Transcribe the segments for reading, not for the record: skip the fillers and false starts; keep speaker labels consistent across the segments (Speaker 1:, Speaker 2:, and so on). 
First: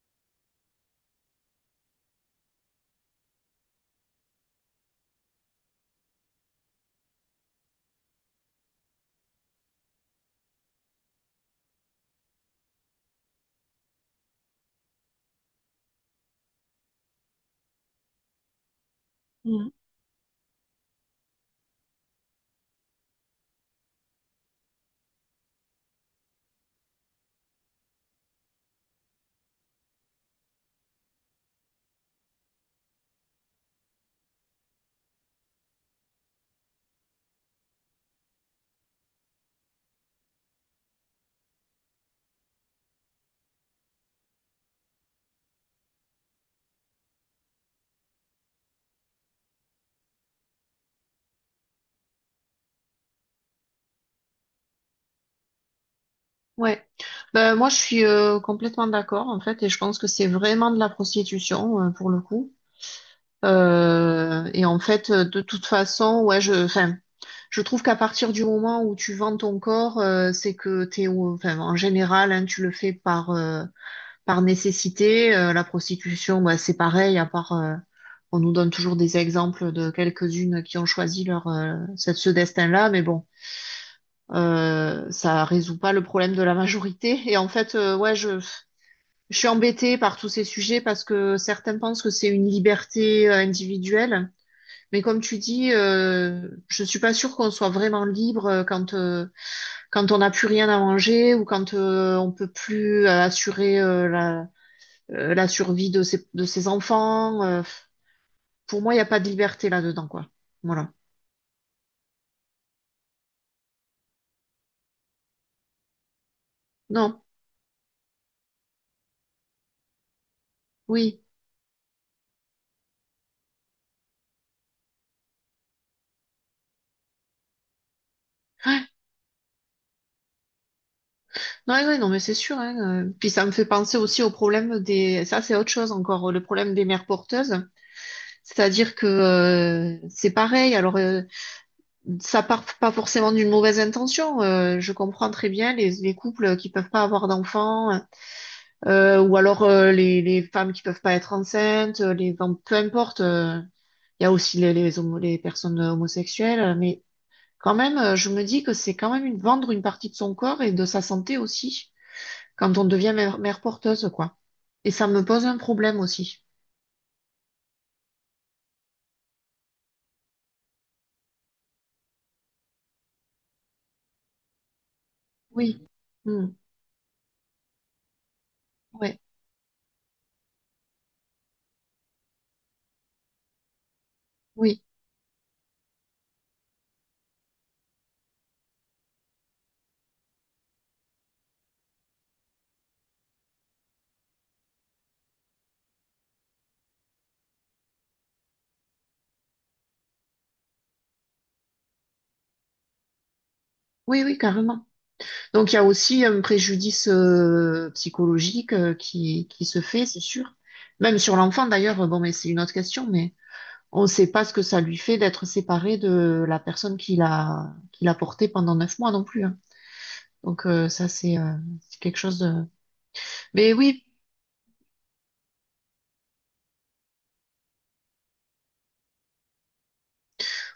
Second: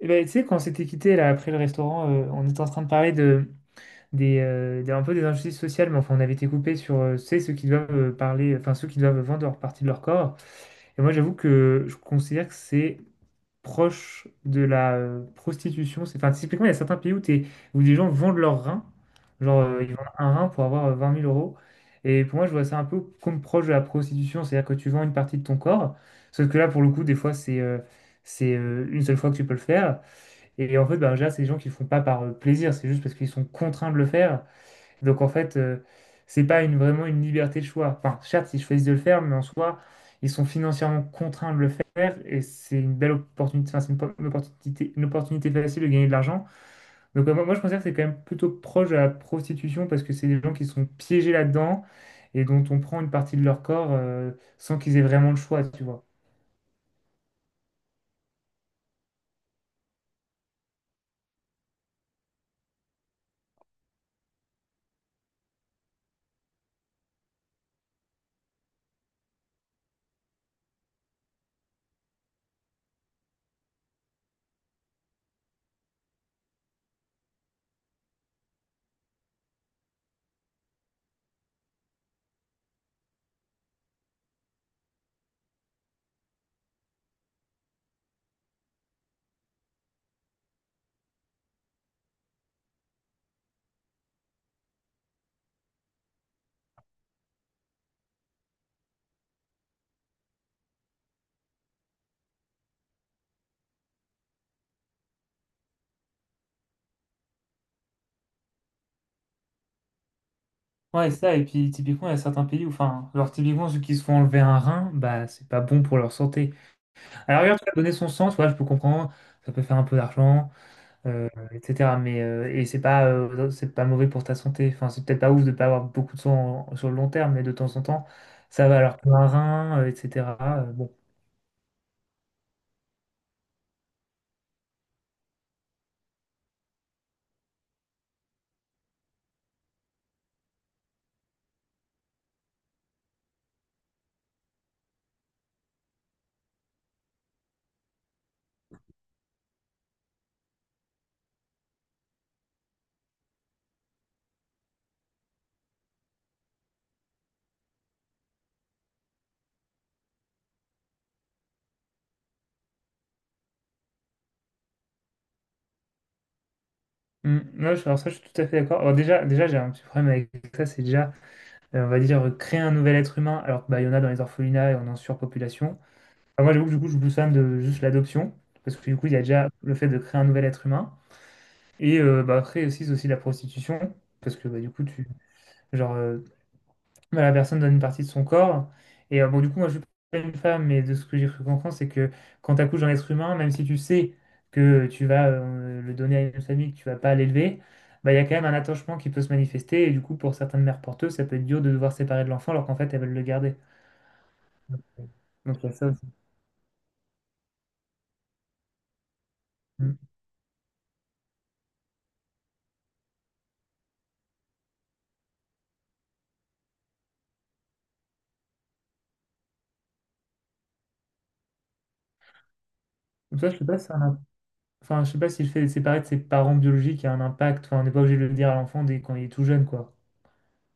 Speaker 1: Eh ben, tu sais, quand on s'était quitté là après le restaurant, on était en train de parler un peu des injustices sociales, mais enfin on avait été coupé sur tu sais, ceux qui doivent parler, enfin ceux qui doivent vendre leur partie de leur corps. Et moi j'avoue que je considère que c'est proche de la prostitution. C'est, enfin, typiquement, il y a certains pays où des gens vendent leurs reins, genre
Speaker 2: Mm.
Speaker 1: ils vendent un rein pour avoir 20 000 euros. Et pour moi, je vois ça un peu comme proche de la prostitution, c'est-à-dire que tu vends une partie de ton corps, sauf que là, pour le coup, des fois, c'est une seule fois que tu peux le faire. Et en fait, bah, déjà, c'est des gens qui le font pas par plaisir, c'est juste parce qu'ils sont contraints de le faire. Donc en fait, c'est pas une, vraiment une liberté de choix. Enfin, certes, ils choisissent de le faire, mais en soi, ils sont financièrement contraints de le faire et c'est une belle opportunité, enfin, c'est une opportunité facile de gagner de l'argent. Donc moi, je considère que c'est quand même plutôt proche de la prostitution parce que c'est des gens qui sont piégés là-dedans et dont on prend une partie de leur corps sans qu'ils aient vraiment le choix, tu vois.
Speaker 2: Ouais, ben, moi je suis complètement d'accord en fait et je pense que c'est vraiment de la prostitution pour le coup. Et en fait de toute façon ouais je trouve qu'à partir du moment où tu vends ton corps c'est que enfin en général hein, tu le fais par par nécessité. La prostitution bah, c'est pareil à part on nous donne toujours des exemples de quelques-unes qui ont choisi leur ce destin-là mais bon. Ça résout pas le problème de la majorité. Et en fait, ouais, je suis embêtée par tous ces sujets parce que certains pensent que c'est une liberté individuelle. Mais comme tu dis, je suis pas sûre qu'on soit vraiment libre quand on n'a plus rien à manger ou quand on peut plus assurer la la survie de ses enfants. Pour moi, il n'y a pas de liberté là-dedans, quoi. Voilà.
Speaker 1: Ouais, c'est ça, et puis typiquement, il y a certains pays où, enfin, genre typiquement ceux qui se font enlever un rein, bah c'est pas bon pour leur santé.
Speaker 2: Non.
Speaker 1: Alors regarde, tu vas donner son sang, tu vois, je peux comprendre, ça peut faire un peu d'argent,
Speaker 2: Oui.
Speaker 1: etc. Mais et c'est pas mauvais pour ta santé. Enfin, c'est peut-être pas ouf de pas avoir beaucoup de sur le long terme, mais de temps en temps, ça va.
Speaker 2: Ah,
Speaker 1: Alors pour un rein, etc. euh, bon,
Speaker 2: ouais, ouais, non, mais c'est sûr, hein. Puis ça me fait penser aussi au problème des, ça c'est autre chose encore, le problème des mères porteuses. C'est-à-dire que c'est pareil. Alors ça part pas forcément d'une mauvaise intention. Je comprends très bien les couples qui peuvent pas avoir d'enfants, ou alors les femmes qui peuvent pas être enceintes, les, enfin, peu importe. Il y a aussi les, les personnes homosexuelles, mais quand même, je me dis que c'est quand même une, vendre une partie de son corps et de sa santé aussi quand on devient mère, mère porteuse, quoi. Et ça me pose un problème aussi.
Speaker 1: Alors ça, je suis tout à fait d'accord. Alors déjà, j'ai un petit problème avec ça, c'est déjà, on va dire, créer un nouvel être humain, alors que, bah, il y en a dans les orphelinats et on est en surpopulation.
Speaker 2: Oui.
Speaker 1: Alors
Speaker 2: Mm.
Speaker 1: moi, j'avoue que du coup, je pousse fan de juste l'adoption, parce que du coup, il y a
Speaker 2: Ouais.
Speaker 1: déjà le fait de créer un nouvel être humain. Et bah, après aussi, c'est aussi la prostitution, parce que bah,
Speaker 2: Oui.
Speaker 1: genre, euh, bah, la personne donne une partie de son corps. Et bon, du coup, moi, je suis pas une femme, mais de ce que j'ai cru comprendre, c'est que quand tu accouches d'un être humain, même si tu sais que tu vas le donner à une famille, que tu vas pas l'élever, bah, il y a quand même un attachement qui peut se manifester. Et du coup, pour certaines mères porteuses, ça peut être dur de devoir séparer de l'enfant, alors qu'en fait, elles veulent le garder.
Speaker 2: Oui, oui, carrément.
Speaker 1: Donc, il y
Speaker 2: Donc,
Speaker 1: a
Speaker 2: il y a
Speaker 1: ça aussi.
Speaker 2: aussi un préjudice psychologique qui se
Speaker 1: Mm.
Speaker 2: fait, c'est sûr. Même sur l'enfant, d'ailleurs, bon, mais c'est une autre question, mais on ne sait pas ce que ça lui fait d'être séparé de la personne qui l'a porté pendant 9 mois non plus, hein. Donc, ça, c'est quelque chose de...
Speaker 1: Donc, ça, je sais
Speaker 2: Mais
Speaker 1: pas si c'est
Speaker 2: oui,
Speaker 1: un Enfin, je sais pas si le fait d'être séparé de ses parents biologiques a un impact. Enfin, on n'est pas obligé de le dire à l'enfant dès quand il est tout jeune, quoi.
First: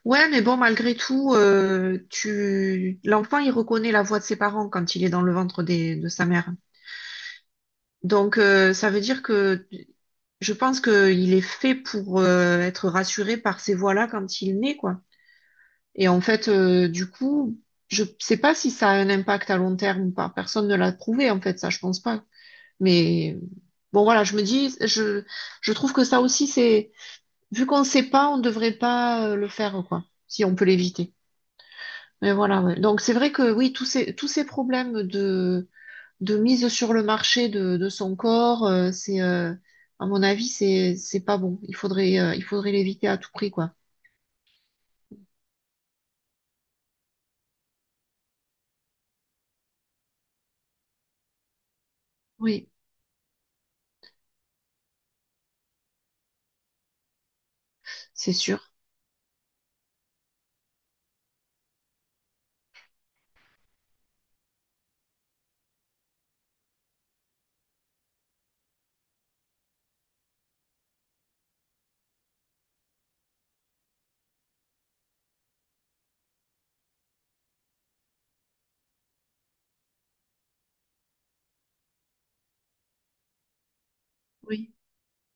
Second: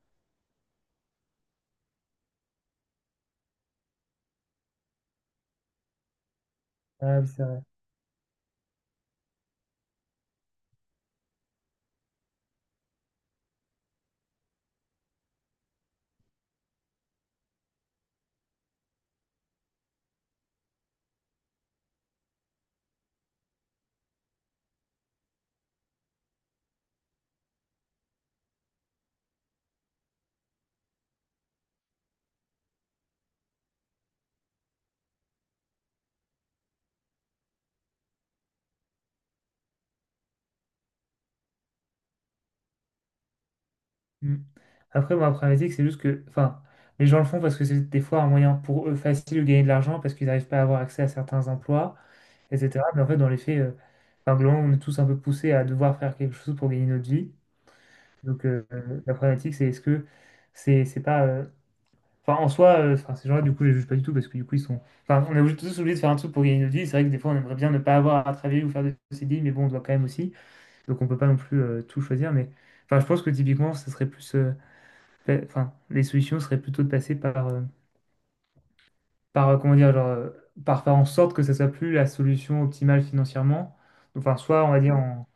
Speaker 2: ouais, mais bon, malgré tout, l'enfant, il reconnaît la voix de ses parents quand il est dans le ventre de sa mère.
Speaker 1: Ah oui, c'est vrai.
Speaker 2: Donc, ça veut dire que je pense qu'il est fait pour être rassuré par ces voix-là quand il naît, quoi. Et en fait, du coup, je sais pas si ça a un impact à long terme ou pas. Personne ne l'a prouvé, en fait, ça, je pense pas. Mais bon, voilà, je me dis, je trouve que ça aussi, c'est, vu qu'on sait pas, on devrait pas le faire, quoi, si on peut l'éviter. Mais voilà, ouais. Donc, c'est vrai que oui, tous ces problèmes de mise sur le marché de son corps, à mon avis, c'est pas bon. Il faudrait l'éviter à tout prix, quoi.
Speaker 1: Mm. Après, moi, après problématique, c'est juste que, enfin, les gens le font parce que c'est des fois un moyen pour eux facile de gagner de l'argent parce qu'ils n'arrivent pas à avoir accès à certains emplois,
Speaker 2: Oui,
Speaker 1: etc. Mais en fait, dans les faits, enfin, globalement, on est tous un peu poussés à devoir faire quelque chose pour gagner notre vie.
Speaker 2: c'est
Speaker 1: Donc,
Speaker 2: sûr.
Speaker 1: la problématique, c'est est-ce que c'est pas. Enfin, en soi, enfin, ces gens-là, du coup, je les juge pas du tout parce que du coup, ils sont. Enfin, tous obligés de faire un truc pour gagner notre vie. C'est vrai que des fois, on aimerait bien ne pas avoir à travailler ou faire de CDI, mais bon, on doit quand même aussi. Donc, on peut pas non plus tout choisir. Mais enfin, je pense que typiquement, ça serait plus. Enfin, les solutions seraient plutôt de passer par, comment dire, par faire en sorte que ça soit plus la solution optimale financièrement. Donc, enfin, soit, on
Speaker 2: Oui,
Speaker 1: va dire, en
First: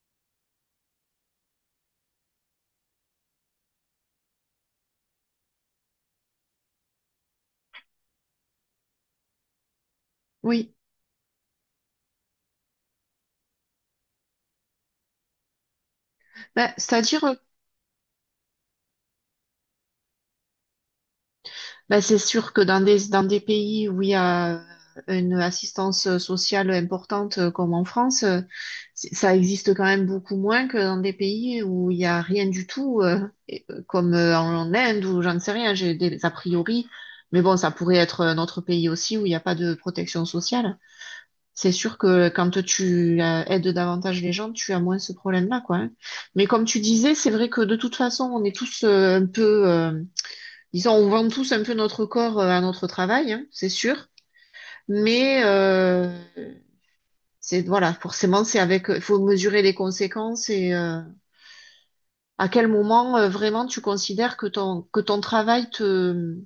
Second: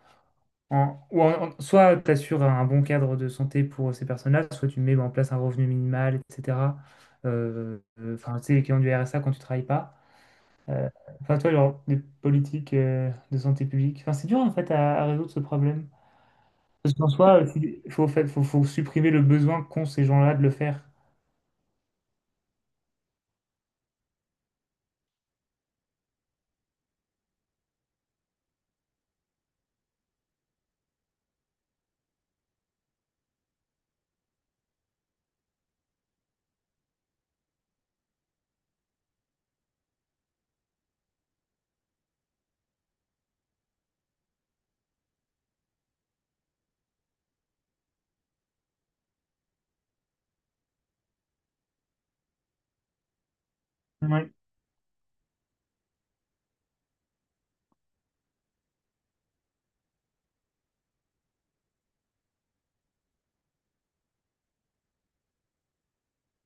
Speaker 1: en- ou en- en- soit tu assures un bon cadre de santé pour ces personnes-là, soit tu mets en place un revenu minimal, etc. Enfin, tu sais, l'équivalent du RSA quand tu travailles pas.
Speaker 2: oui.
Speaker 1: Euh, Enfin, toi, genre, des politiques de santé publique. Enfin, c'est dur, en fait, à résoudre ce problème.
Speaker 2: Bah,
Speaker 1: Parce qu'en
Speaker 2: c'est-à-dire
Speaker 1: soi, il faut, fa- faut, faut supprimer le besoin qu'ont ces gens-là de le faire.
Speaker 2: ben, c'est sûr que dans des pays où il y a une assistance sociale importante comme en France, ça existe quand même beaucoup moins que dans des pays où il y a rien du tout, comme en Inde ou j'en sais rien, j'ai des a priori. Mais bon, ça pourrait être un autre pays aussi où il n'y a pas de protection sociale. C'est sûr que quand tu aides davantage les gens, tu as moins ce problème-là, quoi, hein. Mais comme tu disais, c'est vrai que de toute façon, on est tous un peu... disons, on vend tous un peu notre corps à notre travail, hein, c'est sûr.
Speaker 1: Ouais.
Speaker 2: Mais c'est voilà, forcément, c'est avec. Il faut mesurer les conséquences et à quel moment vraiment tu considères que ton travail te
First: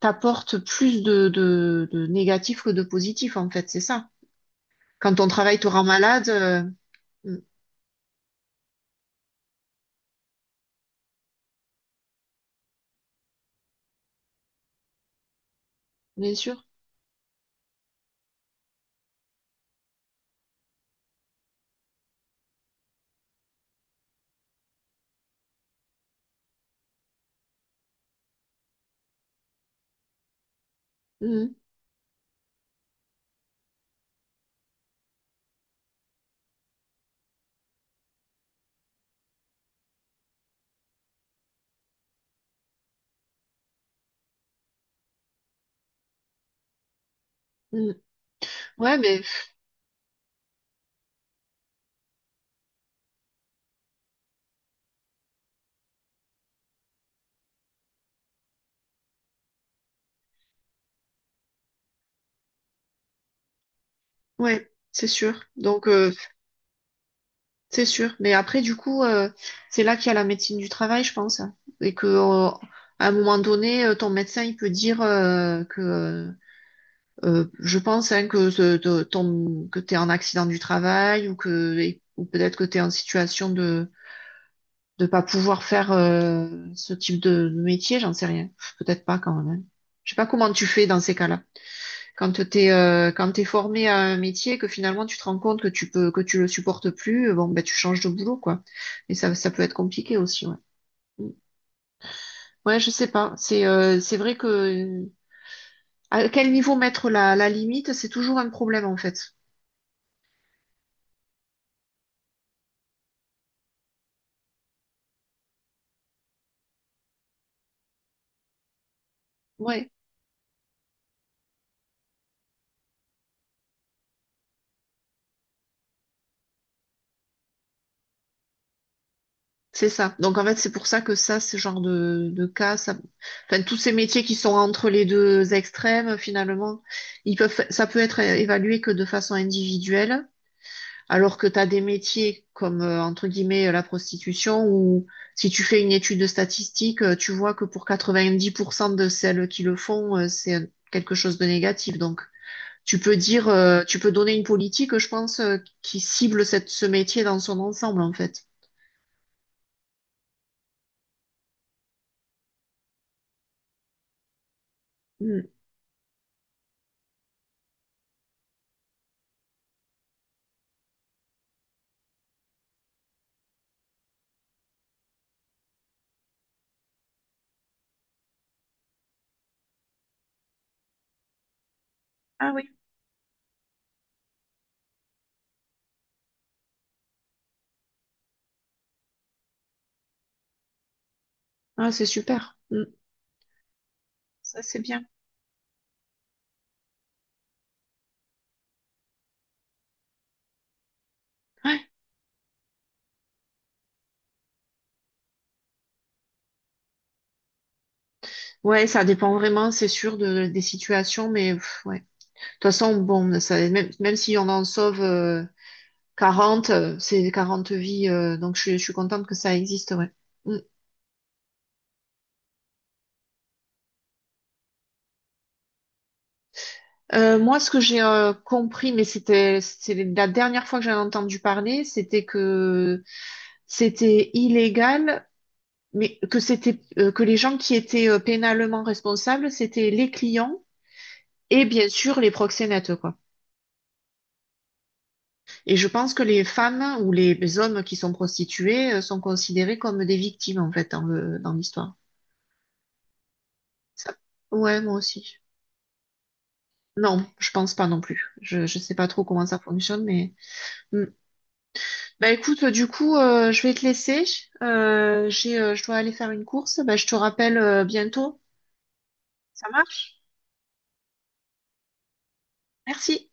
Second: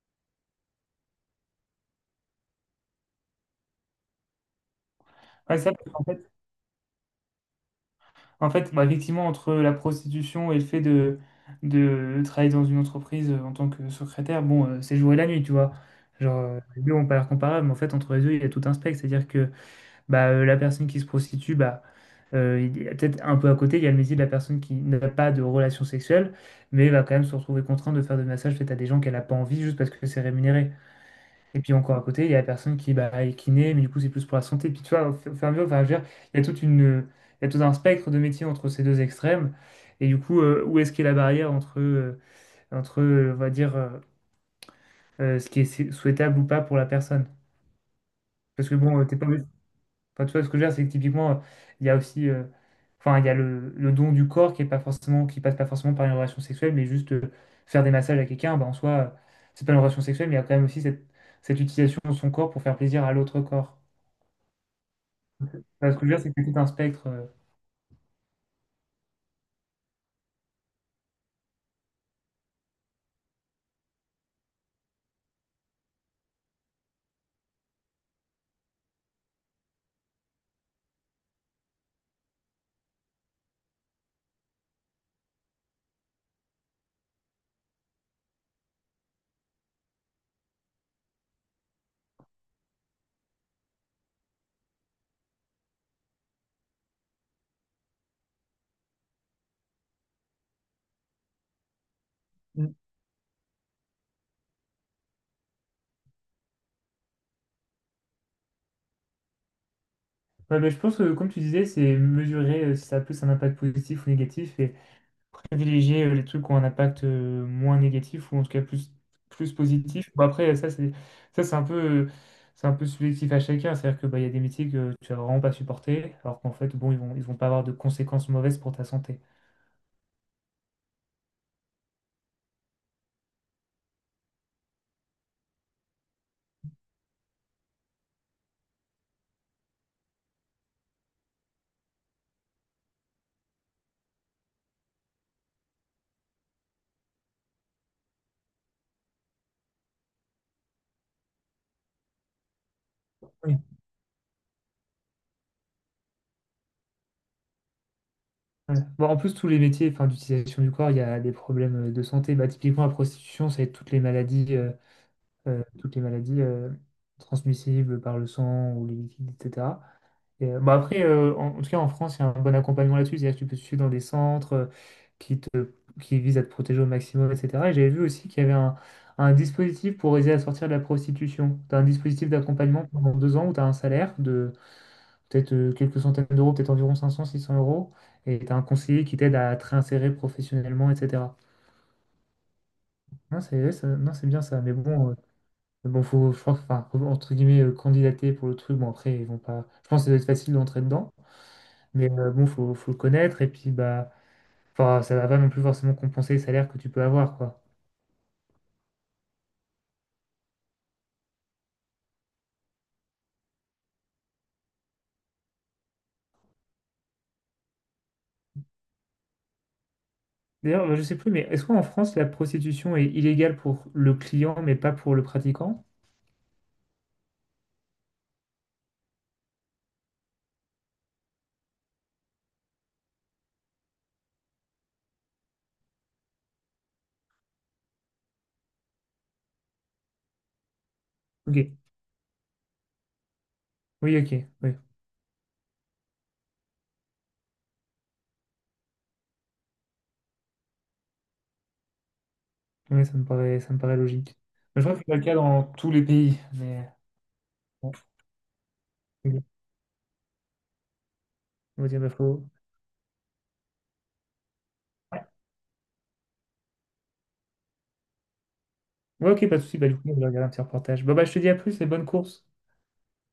Speaker 2: t'apporte plus de négatif que de positif en fait, c'est ça. Quand ton
Speaker 1: Ouais,
Speaker 2: travail te
Speaker 1: ça,
Speaker 2: rend malade, mm,
Speaker 1: En fait, bah, effectivement, entre la prostitution et le fait de travailler dans une entreprise en tant que secrétaire, bon, c'est le jour et la nuit, tu vois.
Speaker 2: bien
Speaker 1: Genre,
Speaker 2: sûr.
Speaker 1: les deux ont pas l'air comparables, mais en fait, entre les deux, il y a tout un spectre. C'est-à-dire que bah, la personne qui se prostitue, bah, il y a peut-être un peu à côté, il y a le métier de la personne qui n'a pas de relation sexuelle, mais va quand même se retrouver contrainte de faire des massages faits à des gens qu'elle n'a pas envie juste parce que c'est rémunéré.
Speaker 2: Mm,
Speaker 1: Et puis encore à côté, il y a la personne qui bah, est kiné, mais du coup, c'est plus pour la santé. Puis tu vois, au fur et à mesure, enfin, je veux dire, il y a toute une, il y a tout un spectre de métiers entre ces deux extrêmes. Et du coup, où est-ce qu'est la barrière entre, on va dire, ce qui est sou- souhaitable ou pas pour la personne?
Speaker 2: mm.
Speaker 1: Parce que
Speaker 2: Ouais,
Speaker 1: bon, t'es
Speaker 2: mais
Speaker 1: pas obligé, enfin, tu vois, ce que je veux dire, c'est que typiquement, il y a aussi... enfin, il y a le don du corps qui est pas forcément, qui passe pas forcément par une relation sexuelle, mais juste faire des massages à quelqu'un, bah, en soi, c'est pas une relation sexuelle, mais il y a quand même aussi cette utilisation de son corps pour faire plaisir à l'autre corps.
Speaker 2: ouais, c'est sûr.
Speaker 1: Enfin, ce que je veux dire, c'est que c'est tout un spectre.
Speaker 2: C'est sûr. Mais après, du coup, c'est là qu'il y a la médecine du travail, je pense. Et que, à un moment donné, ton médecin, il peut dire je pense, hein, que, ce- de- ton, que tu es en accident du travail ou peut-être que tu es en situation de pas pouvoir faire ce type de métier, j'en sais rien. Peut-être pas quand même, hein. Je sais pas comment tu fais dans ces cas-là. Quand t'es formé à un métier, que finalement tu te rends compte que tu peux que tu le supportes plus, bon ben tu changes de boulot quoi. Mais ça peut être compliqué aussi. Ouais, mm,
Speaker 1: Mm.
Speaker 2: ouais je sais pas. C'est vrai que à quel niveau mettre la limite, c'est toujours un problème en fait.
Speaker 1: Ouais, mais je pense que, comme tu disais, c'est mesurer si ça a plus un impact positif ou négatif et privilégier les trucs qui ont un impact moins négatif ou en tout cas plus
Speaker 2: Ouais,
Speaker 1: positif. Bon, après, ça, c'est un peu, c'est un peu subjectif à chacun. C'est-à-dire que, bah, il y a des métiers que tu vas vraiment pas supporter, alors qu'en fait, bon, ils vont pas avoir de conséquences mauvaises pour ta santé.
Speaker 2: c'est ça. Donc en fait c'est pour ça que ça ce genre de cas, ça, enfin tous ces métiers qui sont entre les deux extrêmes finalement, ils peuvent ça peut être évalué que de façon individuelle. Alors que tu as des métiers comme, entre guillemets, la prostitution, où si tu fais une étude de statistique, tu vois que pour 90% de celles qui le font, c'est quelque chose de négatif. Donc, tu peux dire,
Speaker 1: Oui.
Speaker 2: tu peux donner une politique, je pense, qui cible cette, ce métier dans son ensemble, en fait.
Speaker 1: Ouais. Bon, en plus, tous les métiers enfin, d'utilisation du corps, il y a des problèmes de santé. Bah, typiquement, la prostitution, c'est toutes les maladies.
Speaker 2: Mm.
Speaker 1: Toutes les maladies transmissibles par le sang ou les liquides, etc. Et, bon, après, en tout cas, en France, il y a un bon accompagnement là-dessus. C'est-à-dire que tu peux te suivre dans des centres qui te, qui visent à te protéger au maximum, etc. Et j'avais vu aussi qu'il y avait un dispositif pour aider à sortir de la prostitution. Tu as un dispositif
Speaker 2: Ah oui,
Speaker 1: d'accompagnement pendant 2 ans où tu as un salaire de peut-être quelques centaines d'euros, peut-être environ 500, 600 euros. Et tu as un conseiller qui t'aide à te réinsérer professionnellement, etc.
Speaker 2: ah, c'est super. Mm.
Speaker 1: Non, c'est ouais, ça- non, c'est bien ça.
Speaker 2: Ça,
Speaker 1: Mais
Speaker 2: c'est bien.
Speaker 1: bon, mais bon, je crois que, enfin, faut, entre guillemets, candidater pour le truc, bon, après, ils vont pas. Je pense que ça doit être facile d'entrer dedans,
Speaker 2: Ouais.
Speaker 1: mais bon, faut le connaître, et puis, bah, enfin, ça va pas non plus forcément compenser les salaires que tu peux avoir, quoi.
Speaker 2: Ouais, ça dépend vraiment, c'est sûr, de, des situations, mais pff, ouais. De toute façon, bon, ça, même, même si on en sauve... quarante, c'est 40 vies, donc je suis contente que ça existe, ouais. Mm.
Speaker 1: D'ailleurs, je sais plus, mais est-ce qu'en France, la prostitution est illégale pour le client, mais pas pour le pratiquant?
Speaker 2: Moi, ce que j'ai compris, mais c'est la dernière fois que j'en ai entendu parler, c'était que c'était illégal, mais que c'était que les gens qui étaient pénalement responsables, c'était les clients
Speaker 1: Ok.
Speaker 2: et bien sûr les proxénètes, quoi.
Speaker 1: Oui, ok, oui.
Speaker 2: Et je pense que les femmes ou les hommes qui sont prostitués sont considérés comme des victimes en fait dans le dans l'histoire.
Speaker 1: Oui, ça me paraît
Speaker 2: Ça-
Speaker 1: logique.
Speaker 2: Ouais,
Speaker 1: Mais je
Speaker 2: moi
Speaker 1: crois que c'est pas le cas
Speaker 2: aussi.
Speaker 1: dans tous les pays, mais
Speaker 2: Non, je pense pas
Speaker 1: bon,
Speaker 2: non plus. Je sais pas trop
Speaker 1: ok.
Speaker 2: comment ça fonctionne, mais hmm.
Speaker 1: on va dire, bah,
Speaker 2: Bah
Speaker 1: faut-
Speaker 2: écoute, du coup, je vais te laisser. Je dois aller faire une course. Bah, je te rappelle bientôt.
Speaker 1: Ouais, ok, pas de
Speaker 2: Ça
Speaker 1: souci, bah, du coup, on
Speaker 2: marche?
Speaker 1: va regarder un petit reportage. Bah, bah, je te dis à plus et bonne course.
Speaker 2: Merci.